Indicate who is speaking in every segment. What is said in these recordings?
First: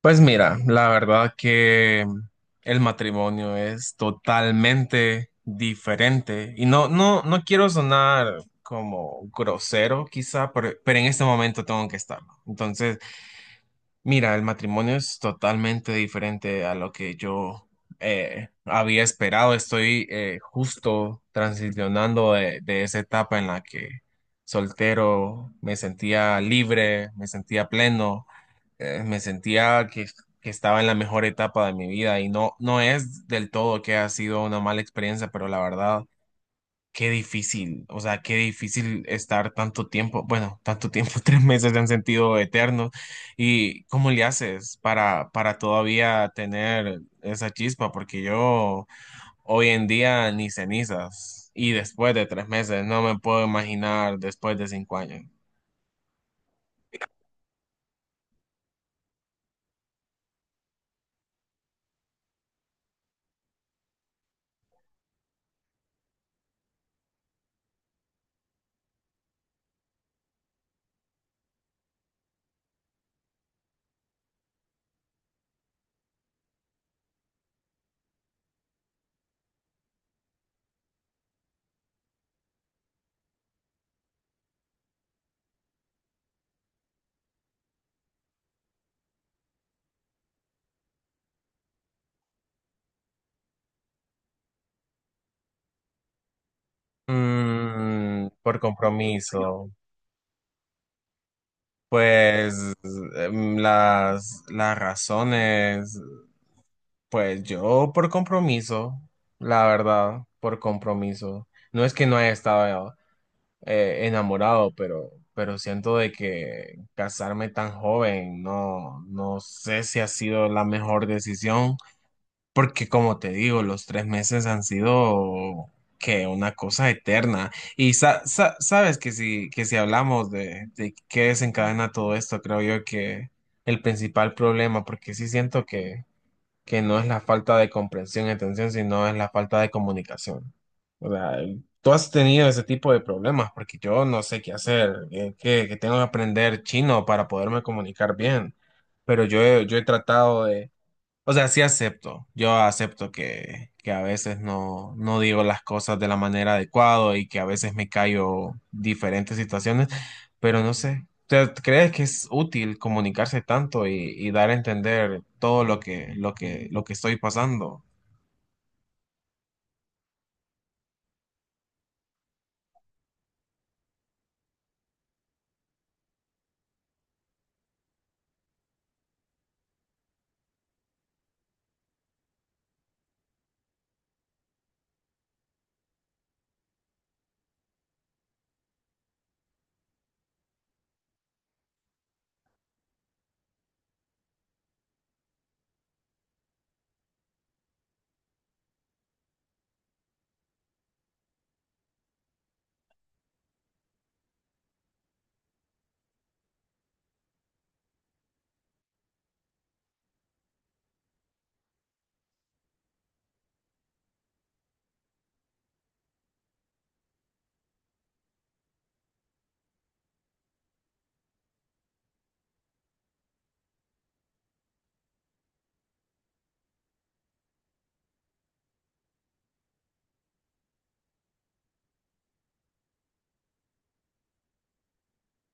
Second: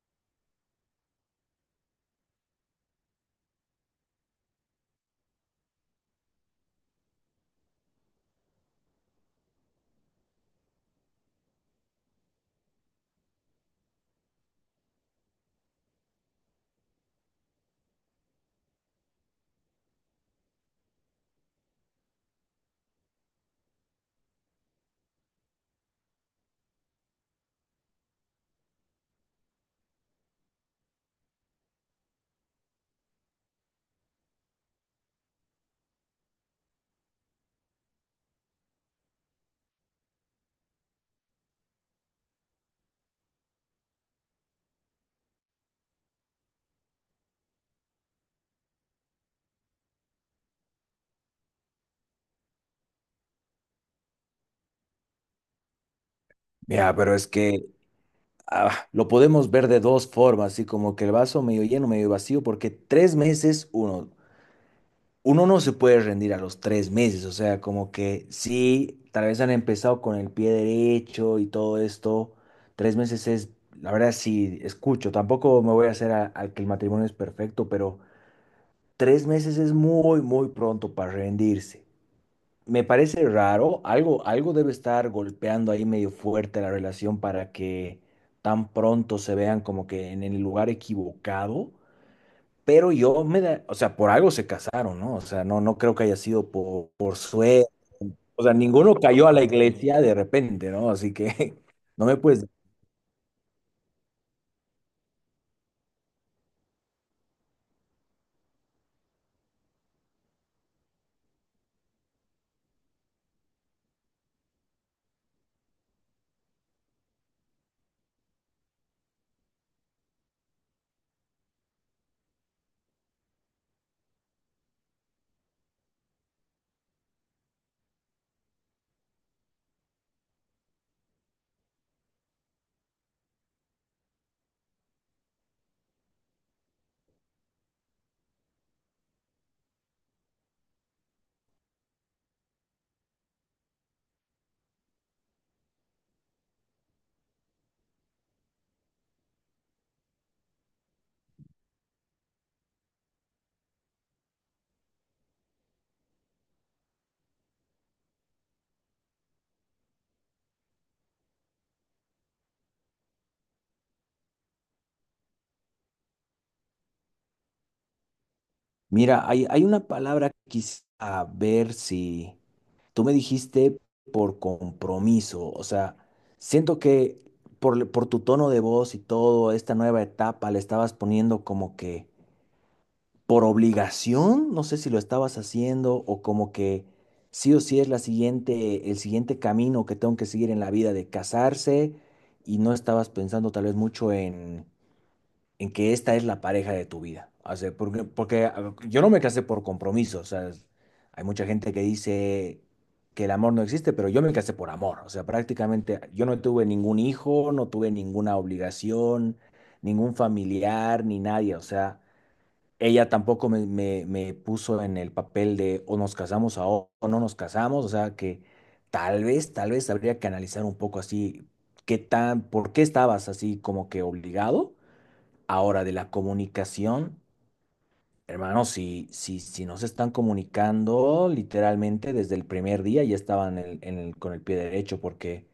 Speaker 1: Pues mira, la verdad que el matrimonio es totalmente diferente y no quiero sonar como grosero quizá, pero en este momento tengo que estarlo. Entonces, mira, el matrimonio es totalmente diferente a lo que yo había esperado. Estoy justo transicionando de esa etapa en la que soltero me sentía libre, me sentía pleno me sentía que estaba en la mejor etapa de mi vida y no es del todo que ha sido una mala experiencia, pero la verdad, qué difícil, o sea, qué difícil estar tanto tiempo, bueno, tanto tiempo, 3 meses en sentido eterno. ¿Y cómo le haces para todavía tener esa chispa? Porque yo hoy en día ni cenizas. Y después de 3 meses, no me puedo imaginar después de 5 años.
Speaker 2: Mira, pero es que lo podemos ver de dos formas, así como que el vaso medio lleno, medio vacío, porque 3 meses, uno no se puede rendir a los 3 meses, o sea, como que sí, tal vez han empezado con el pie derecho y todo esto, 3 meses es, la verdad sí, escucho, tampoco me voy a hacer al que el matrimonio es perfecto, pero 3 meses es muy, muy pronto para rendirse. Me parece raro, algo, algo debe estar golpeando ahí medio fuerte la relación para que tan pronto se vean como que en el lugar equivocado, pero yo me da, o sea, por algo se casaron, ¿no? O sea, no, no creo que haya sido por suerte,
Speaker 1: Mm,
Speaker 2: o sea,
Speaker 1: por
Speaker 2: ninguno cayó a la
Speaker 1: compromiso,
Speaker 2: iglesia de repente, ¿no? Así que no me puedes.
Speaker 1: pues las razones, pues yo por compromiso, la verdad, por compromiso. No es que no haya estado enamorado, pero siento de que casarme tan joven, no sé si ha sido la mejor decisión. Porque como te digo, los 3 meses han sido que una cosa eterna. Y sabes que si hablamos de qué desencadena todo esto, creo yo que el principal problema, porque sí siento que no es la falta de comprensión y atención, sino es la falta de comunicación. O sea, tú has tenido ese tipo de problemas, porque yo no sé qué hacer, que tengo que aprender chino para poderme comunicar bien, pero yo he tratado de, o sea, sí acepto. Yo acepto que a veces no digo las cosas de la manera adecuada y que a veces me callo diferentes situaciones, pero no sé. ¿Crees que es útil comunicarse tanto y dar a entender todo lo que, lo que estoy pasando?
Speaker 2: Mira, hay una palabra que quisiera ver si tú me dijiste por compromiso, o sea, siento que por tu tono de voz y todo, esta nueva etapa le estabas poniendo como que por obligación, no sé si lo estabas haciendo o como que sí o sí es la siguiente, el siguiente camino que tengo que seguir en la vida de casarse y no estabas pensando tal vez mucho en que esta es la pareja de tu vida. O sea, porque a ver, yo no me casé por compromiso. O sea, hay mucha gente que dice que el amor no existe, pero yo me casé por amor. O sea, prácticamente yo no tuve ningún hijo, no tuve ninguna obligación, ningún familiar, ni nadie. O sea, ella tampoco me puso en el papel de o nos casamos ahora o no nos casamos. O sea, que tal vez habría que analizar un poco así. ¿Qué tan, por qué estabas así como que obligado? Ahora, de la comunicación, hermano, si no se están comunicando, literalmente desde el primer día ya estaban con el pie derecho, porque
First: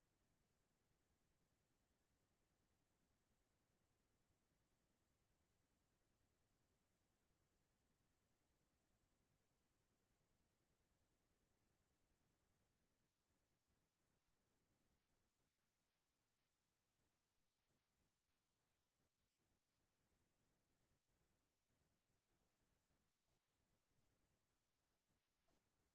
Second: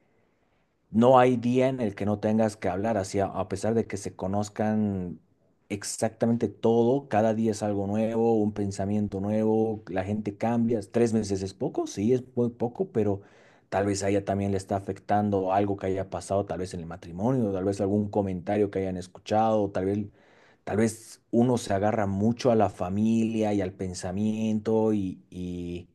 Speaker 2: no hay día en el que no tengas que hablar así, a pesar de que se conozcan exactamente todo, cada día es algo nuevo, un pensamiento nuevo, la gente cambia. 3 meses es poco, sí, es muy poco, pero tal vez a ella también le está afectando algo que haya pasado, tal vez en el matrimonio, tal vez algún comentario que hayan escuchado, tal vez uno se agarra mucho a la familia y al pensamiento y, y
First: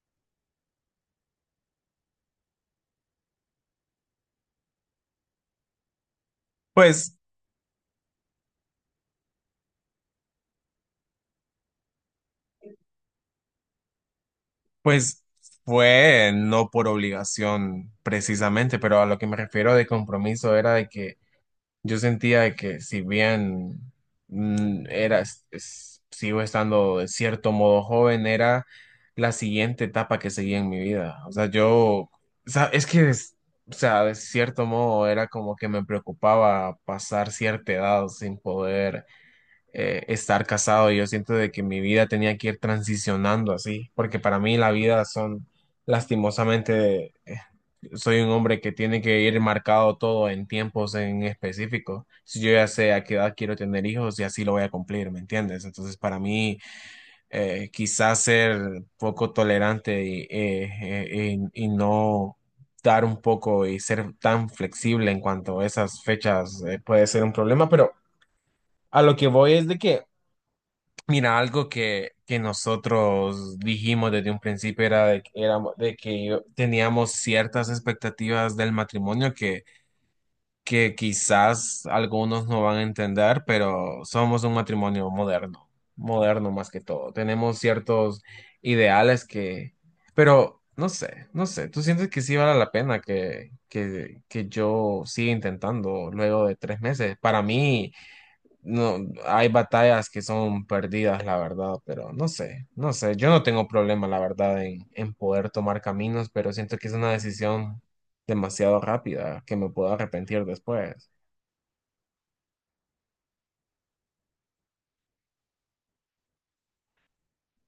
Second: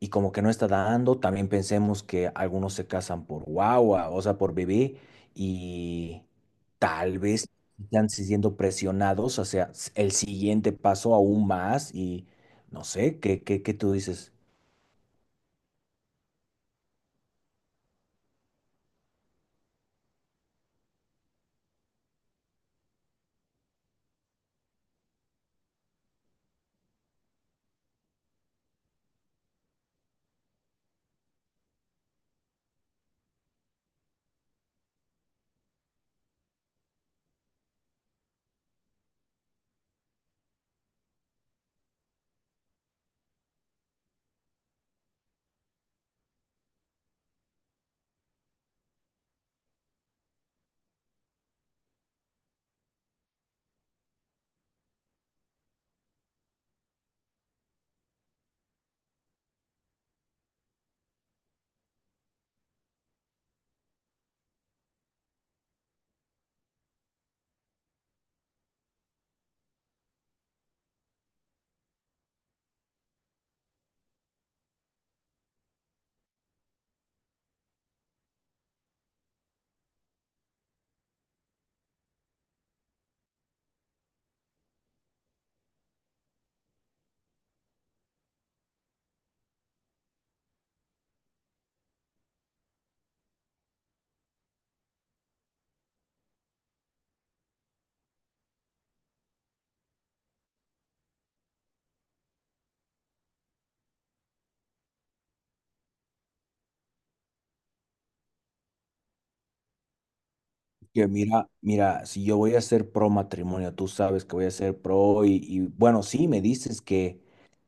Speaker 2: y como que no está dando. También pensemos que algunos se casan por guagua, o sea, por bebé, y
Speaker 1: Pues,
Speaker 2: tal vez están siendo presionados hacia el siguiente paso aún más y no sé, ¿qué tú dices?
Speaker 1: pues fue no por obligación precisamente, pero a lo que me refiero de compromiso era de que yo sentía de que si bien sigo estando de cierto modo joven, era la siguiente etapa que seguía en mi vida. O sea, yo, o sea, es que, o sea, de cierto modo era como que me preocupaba pasar cierta edad sin poder estar casado. Yo siento de que mi vida tenía que ir transicionando así, porque para mí la vida son, lastimosamente, soy un hombre que tiene que ir marcado todo en tiempos en específico. Si yo ya sé a qué edad quiero tener hijos y así lo voy a cumplir, ¿me entiendes? Entonces, para mí, quizás ser poco tolerante y, y no dar un poco y ser tan flexible en cuanto a esas fechas, puede ser un problema, pero a lo que voy es de que mira, algo que nosotros dijimos desde un principio era de, que teníamos ciertas expectativas del matrimonio que quizás algunos no van a entender, pero somos un matrimonio moderno, moderno más que todo. Tenemos ciertos ideales que, pero no sé, no sé, ¿tú sientes que sí vale la pena que yo siga intentando luego de 3 meses? Para mí... No, hay batallas que son perdidas, la verdad, pero no sé, no sé. Yo no tengo problema, la verdad, en poder tomar caminos, pero siento que es una decisión demasiado rápida que me puedo arrepentir
Speaker 2: Que
Speaker 1: después.
Speaker 2: mira, mira, si yo voy a ser pro matrimonio, tú sabes que voy a ser pro bueno, sí, me dices que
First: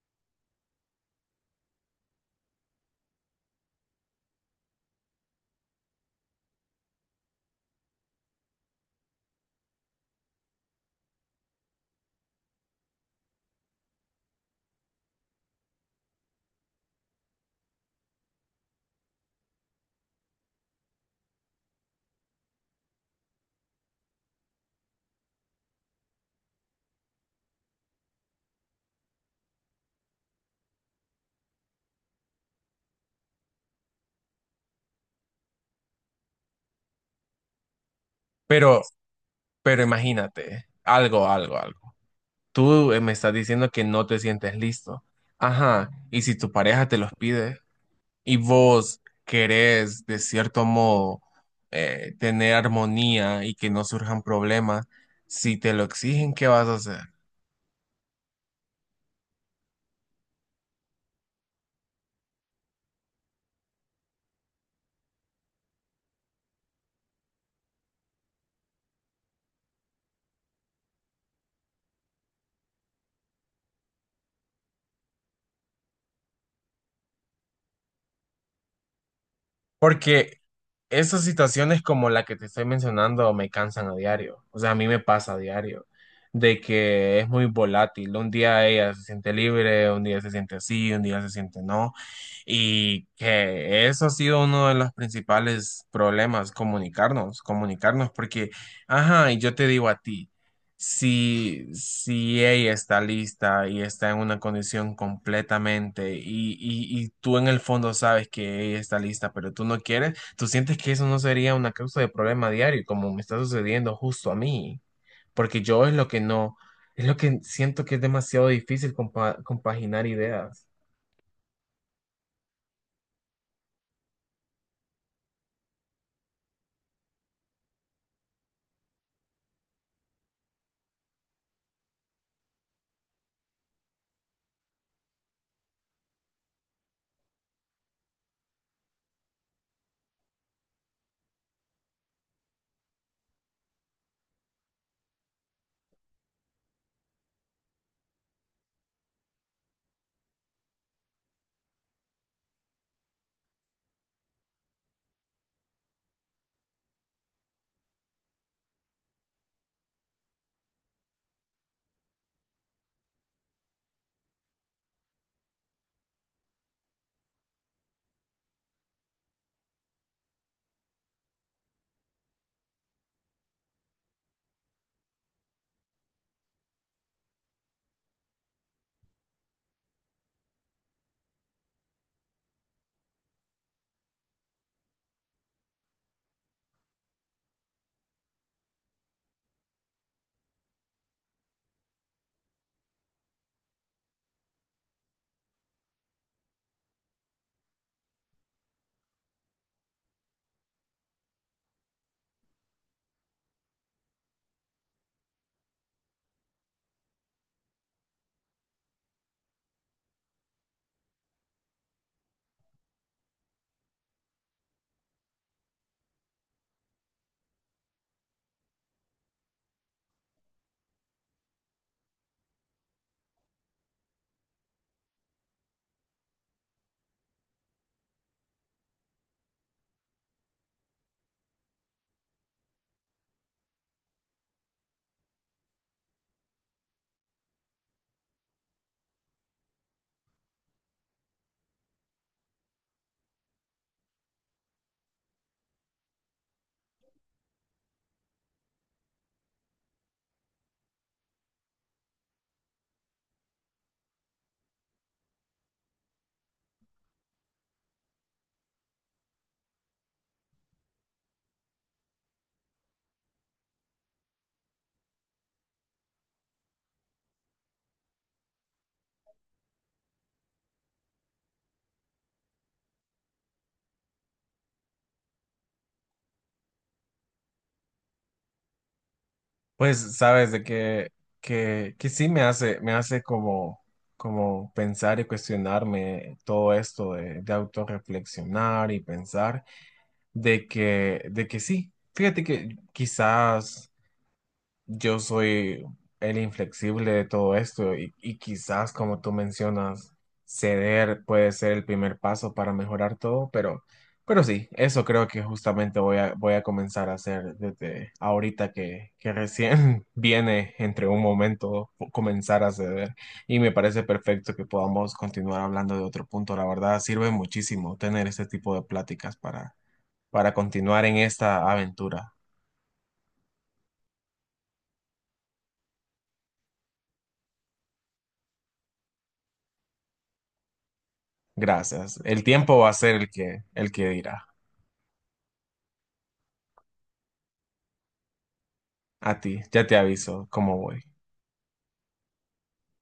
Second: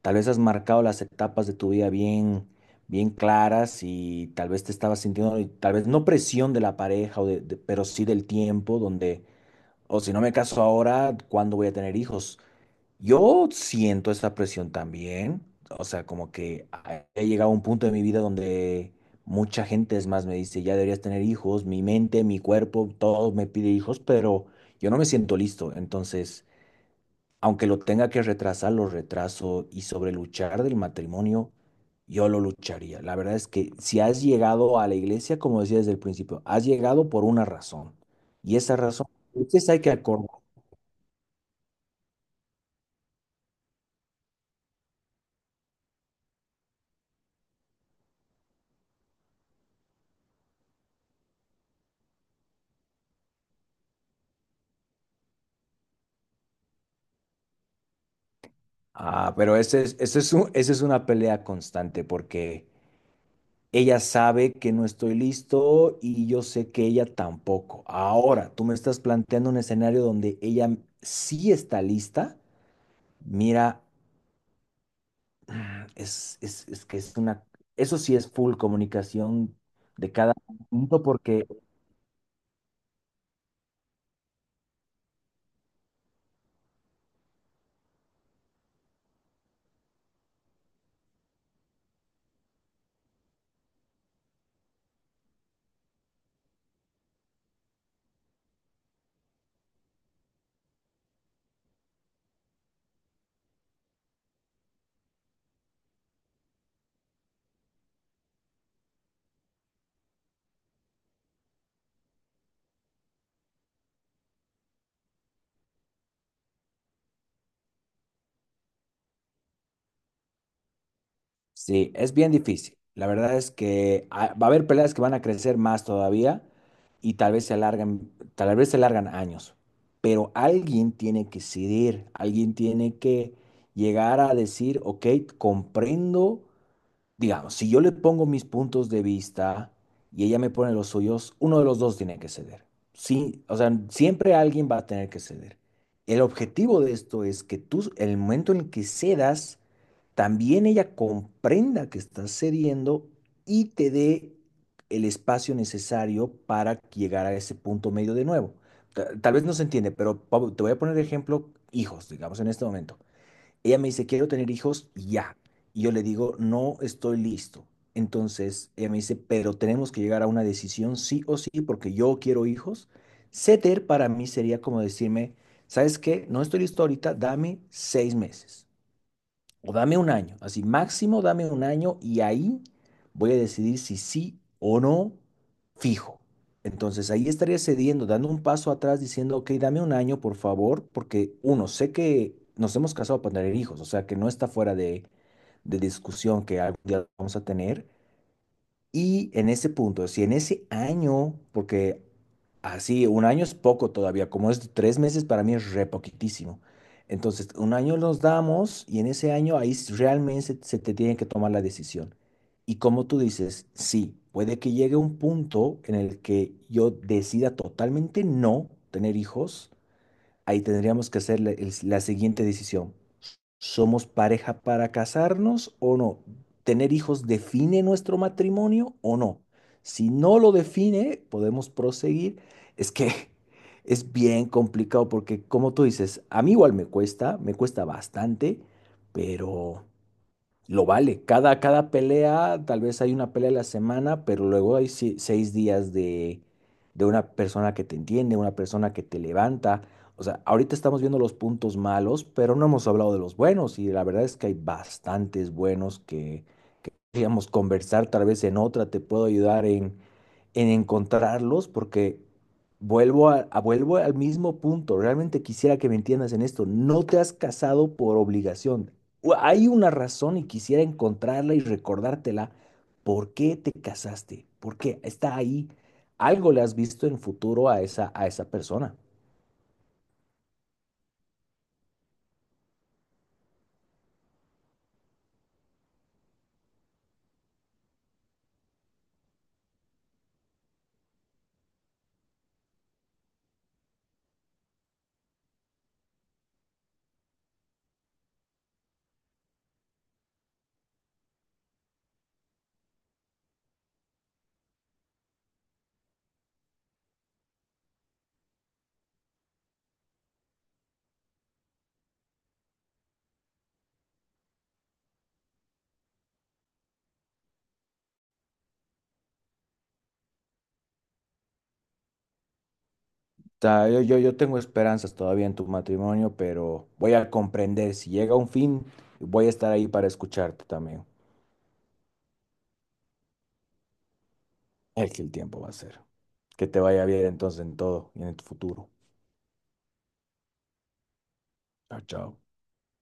Speaker 2: tal vez has marcado las etapas de tu vida bien, bien claras y tal vez te estabas sintiendo, y tal vez no presión de la pareja, o pero sí del tiempo, donde, o si no me caso ahora, ¿cuándo voy a tener hijos? Yo siento esa presión también, o sea, como que he llegado a un punto de mi vida donde mucha gente es más me dice, ya deberías tener hijos, mi mente, mi cuerpo, todo me pide hijos, pero yo no me siento listo, entonces, aunque lo tenga que retrasar, lo retraso y sobre luchar del matrimonio, yo lo lucharía. La verdad es que si has llegado a la iglesia, como decía desde el principio, has llegado por una razón y esa
Speaker 1: Pero,
Speaker 2: razón, entonces hay
Speaker 1: pero
Speaker 2: que acordar.
Speaker 1: imagínate, algo, algo, algo. Tú me estás diciendo que no te sientes listo. Ajá, y si tu pareja te los pide y vos querés, de cierto modo, tener armonía y que no surjan problemas, si te lo exigen, ¿qué vas a hacer?
Speaker 2: Ah, pero ese es un- esa es una pelea constante porque ella sabe que no estoy listo y yo sé que ella tampoco. Ahora, tú me estás planteando un escenario donde ella sí está lista. Mira, es que es una, eso sí es full comunicación de cada
Speaker 1: Porque
Speaker 2: punto
Speaker 1: esas
Speaker 2: porque.
Speaker 1: situaciones como la que te estoy mencionando me cansan a diario. O sea, a mí me pasa a diario. De que es muy volátil. Un día ella se siente libre, un día se siente así, un día se siente no. Y que eso ha sido uno de los principales problemas, comunicarnos, comunicarnos. Porque, ajá, y yo te digo a ti si ella está lista y está en una condición completamente y tú en el fondo sabes que ella está lista, pero tú no quieres, tú sientes que eso no sería una causa de problema diario, como me está sucediendo justo a mí, porque yo es lo que no, es lo que siento que es demasiado difícil compaginar ideas.
Speaker 2: Sí, es bien difícil. La verdad es que va a haber peleas que van a crecer más todavía y tal vez se alargan, tal vez se alargan años. Pero alguien tiene que ceder, alguien tiene que llegar a decir, ok, comprendo, digamos, si yo le pongo mis puntos de vista y ella me pone los suyos, uno de los dos tiene que ceder. Sí, o sea, siempre alguien va a tener que ceder. El objetivo de esto es que tú, el momento en el que cedas, también ella comprenda que estás cediendo y te dé el espacio necesario para llegar a ese punto medio de nuevo. Tal vez no se entiende, pero Pablo, te voy a poner de ejemplo hijos, digamos, en este momento. Ella me dice, quiero tener hijos ya. Y yo le digo, no estoy listo. Entonces ella me dice, pero tenemos que llegar a una decisión sí o sí, porque yo quiero hijos. Ceder para mí sería como decirme, ¿sabes qué? No estoy listo ahorita, dame 6 meses. O dame un año, así máximo dame un año y ahí voy a decidir si sí o no fijo. Entonces ahí estaría cediendo, dando un paso atrás, diciendo, ok, dame un año, por favor, porque uno, sé que nos hemos casado para tener hijos, o sea que no está fuera de discusión que algún día vamos a tener. Y en ese punto, si en ese año, porque así, un año es poco todavía, como es 3 meses, para mí es re poquitísimo. Entonces, un año nos damos y en ese año ahí s- realmente se te tiene que tomar la decisión. Y como tú dices, sí, puede que llegue un punto en el que yo decida totalmente no tener hijos ahí tendríamos que hacer la, la siguiente decisión. ¿Somos pareja para casarnos o no? ¿Tener hijos define nuestro matrimonio o no? Si no lo define, podemos proseguir. Es que es bien complicado porque, como tú dices, a mí igual me cuesta bastante, pero... Lo vale. Cada pelea, tal vez hay una pelea a la semana, pero luego hay 6 días de una persona que te entiende, una persona que te levanta. O sea, ahorita estamos viendo los puntos malos, pero no hemos hablado de los buenos y la verdad es que hay bastantes buenos que podríamos conversar tal vez en otra, te puedo ayudar en encontrarlos porque vuelvo al mismo punto. Realmente quisiera que me entiendas en esto. No te has casado por obligación. Hay una razón y quisiera encontrarla y recordártela. ¿Por qué te casaste? ¿Por qué está ahí? Algo le has visto en futuro a esa persona.
Speaker 1: Pues sabes de que, que sí me hace como, como pensar y cuestionarme todo esto de autorreflexionar y pensar de que sí. Fíjate que quizás yo soy el inflexible de todo esto y quizás, como tú mencionas, ceder puede ser el primer paso para mejorar todo, pero sí, eso creo que justamente voy a comenzar a hacer desde ahorita que recién viene entre un momento comenzar a ceder y me parece perfecto que podamos continuar hablando de otro punto. La verdad, sirve muchísimo tener este tipo de pláticas para continuar en esta aventura.
Speaker 2: O yo tengo esperanzas todavía en tu matrimonio, pero voy a comprender. Si llega un fin, voy a estar ahí para escucharte también.
Speaker 1: Gracias. El tiempo va a ser el que dirá.
Speaker 2: Es que el tiempo va a ser. Que te vaya bien entonces en todo y en el futuro.
Speaker 1: A ti, ya te aviso cómo voy.
Speaker 2: Chao, chao.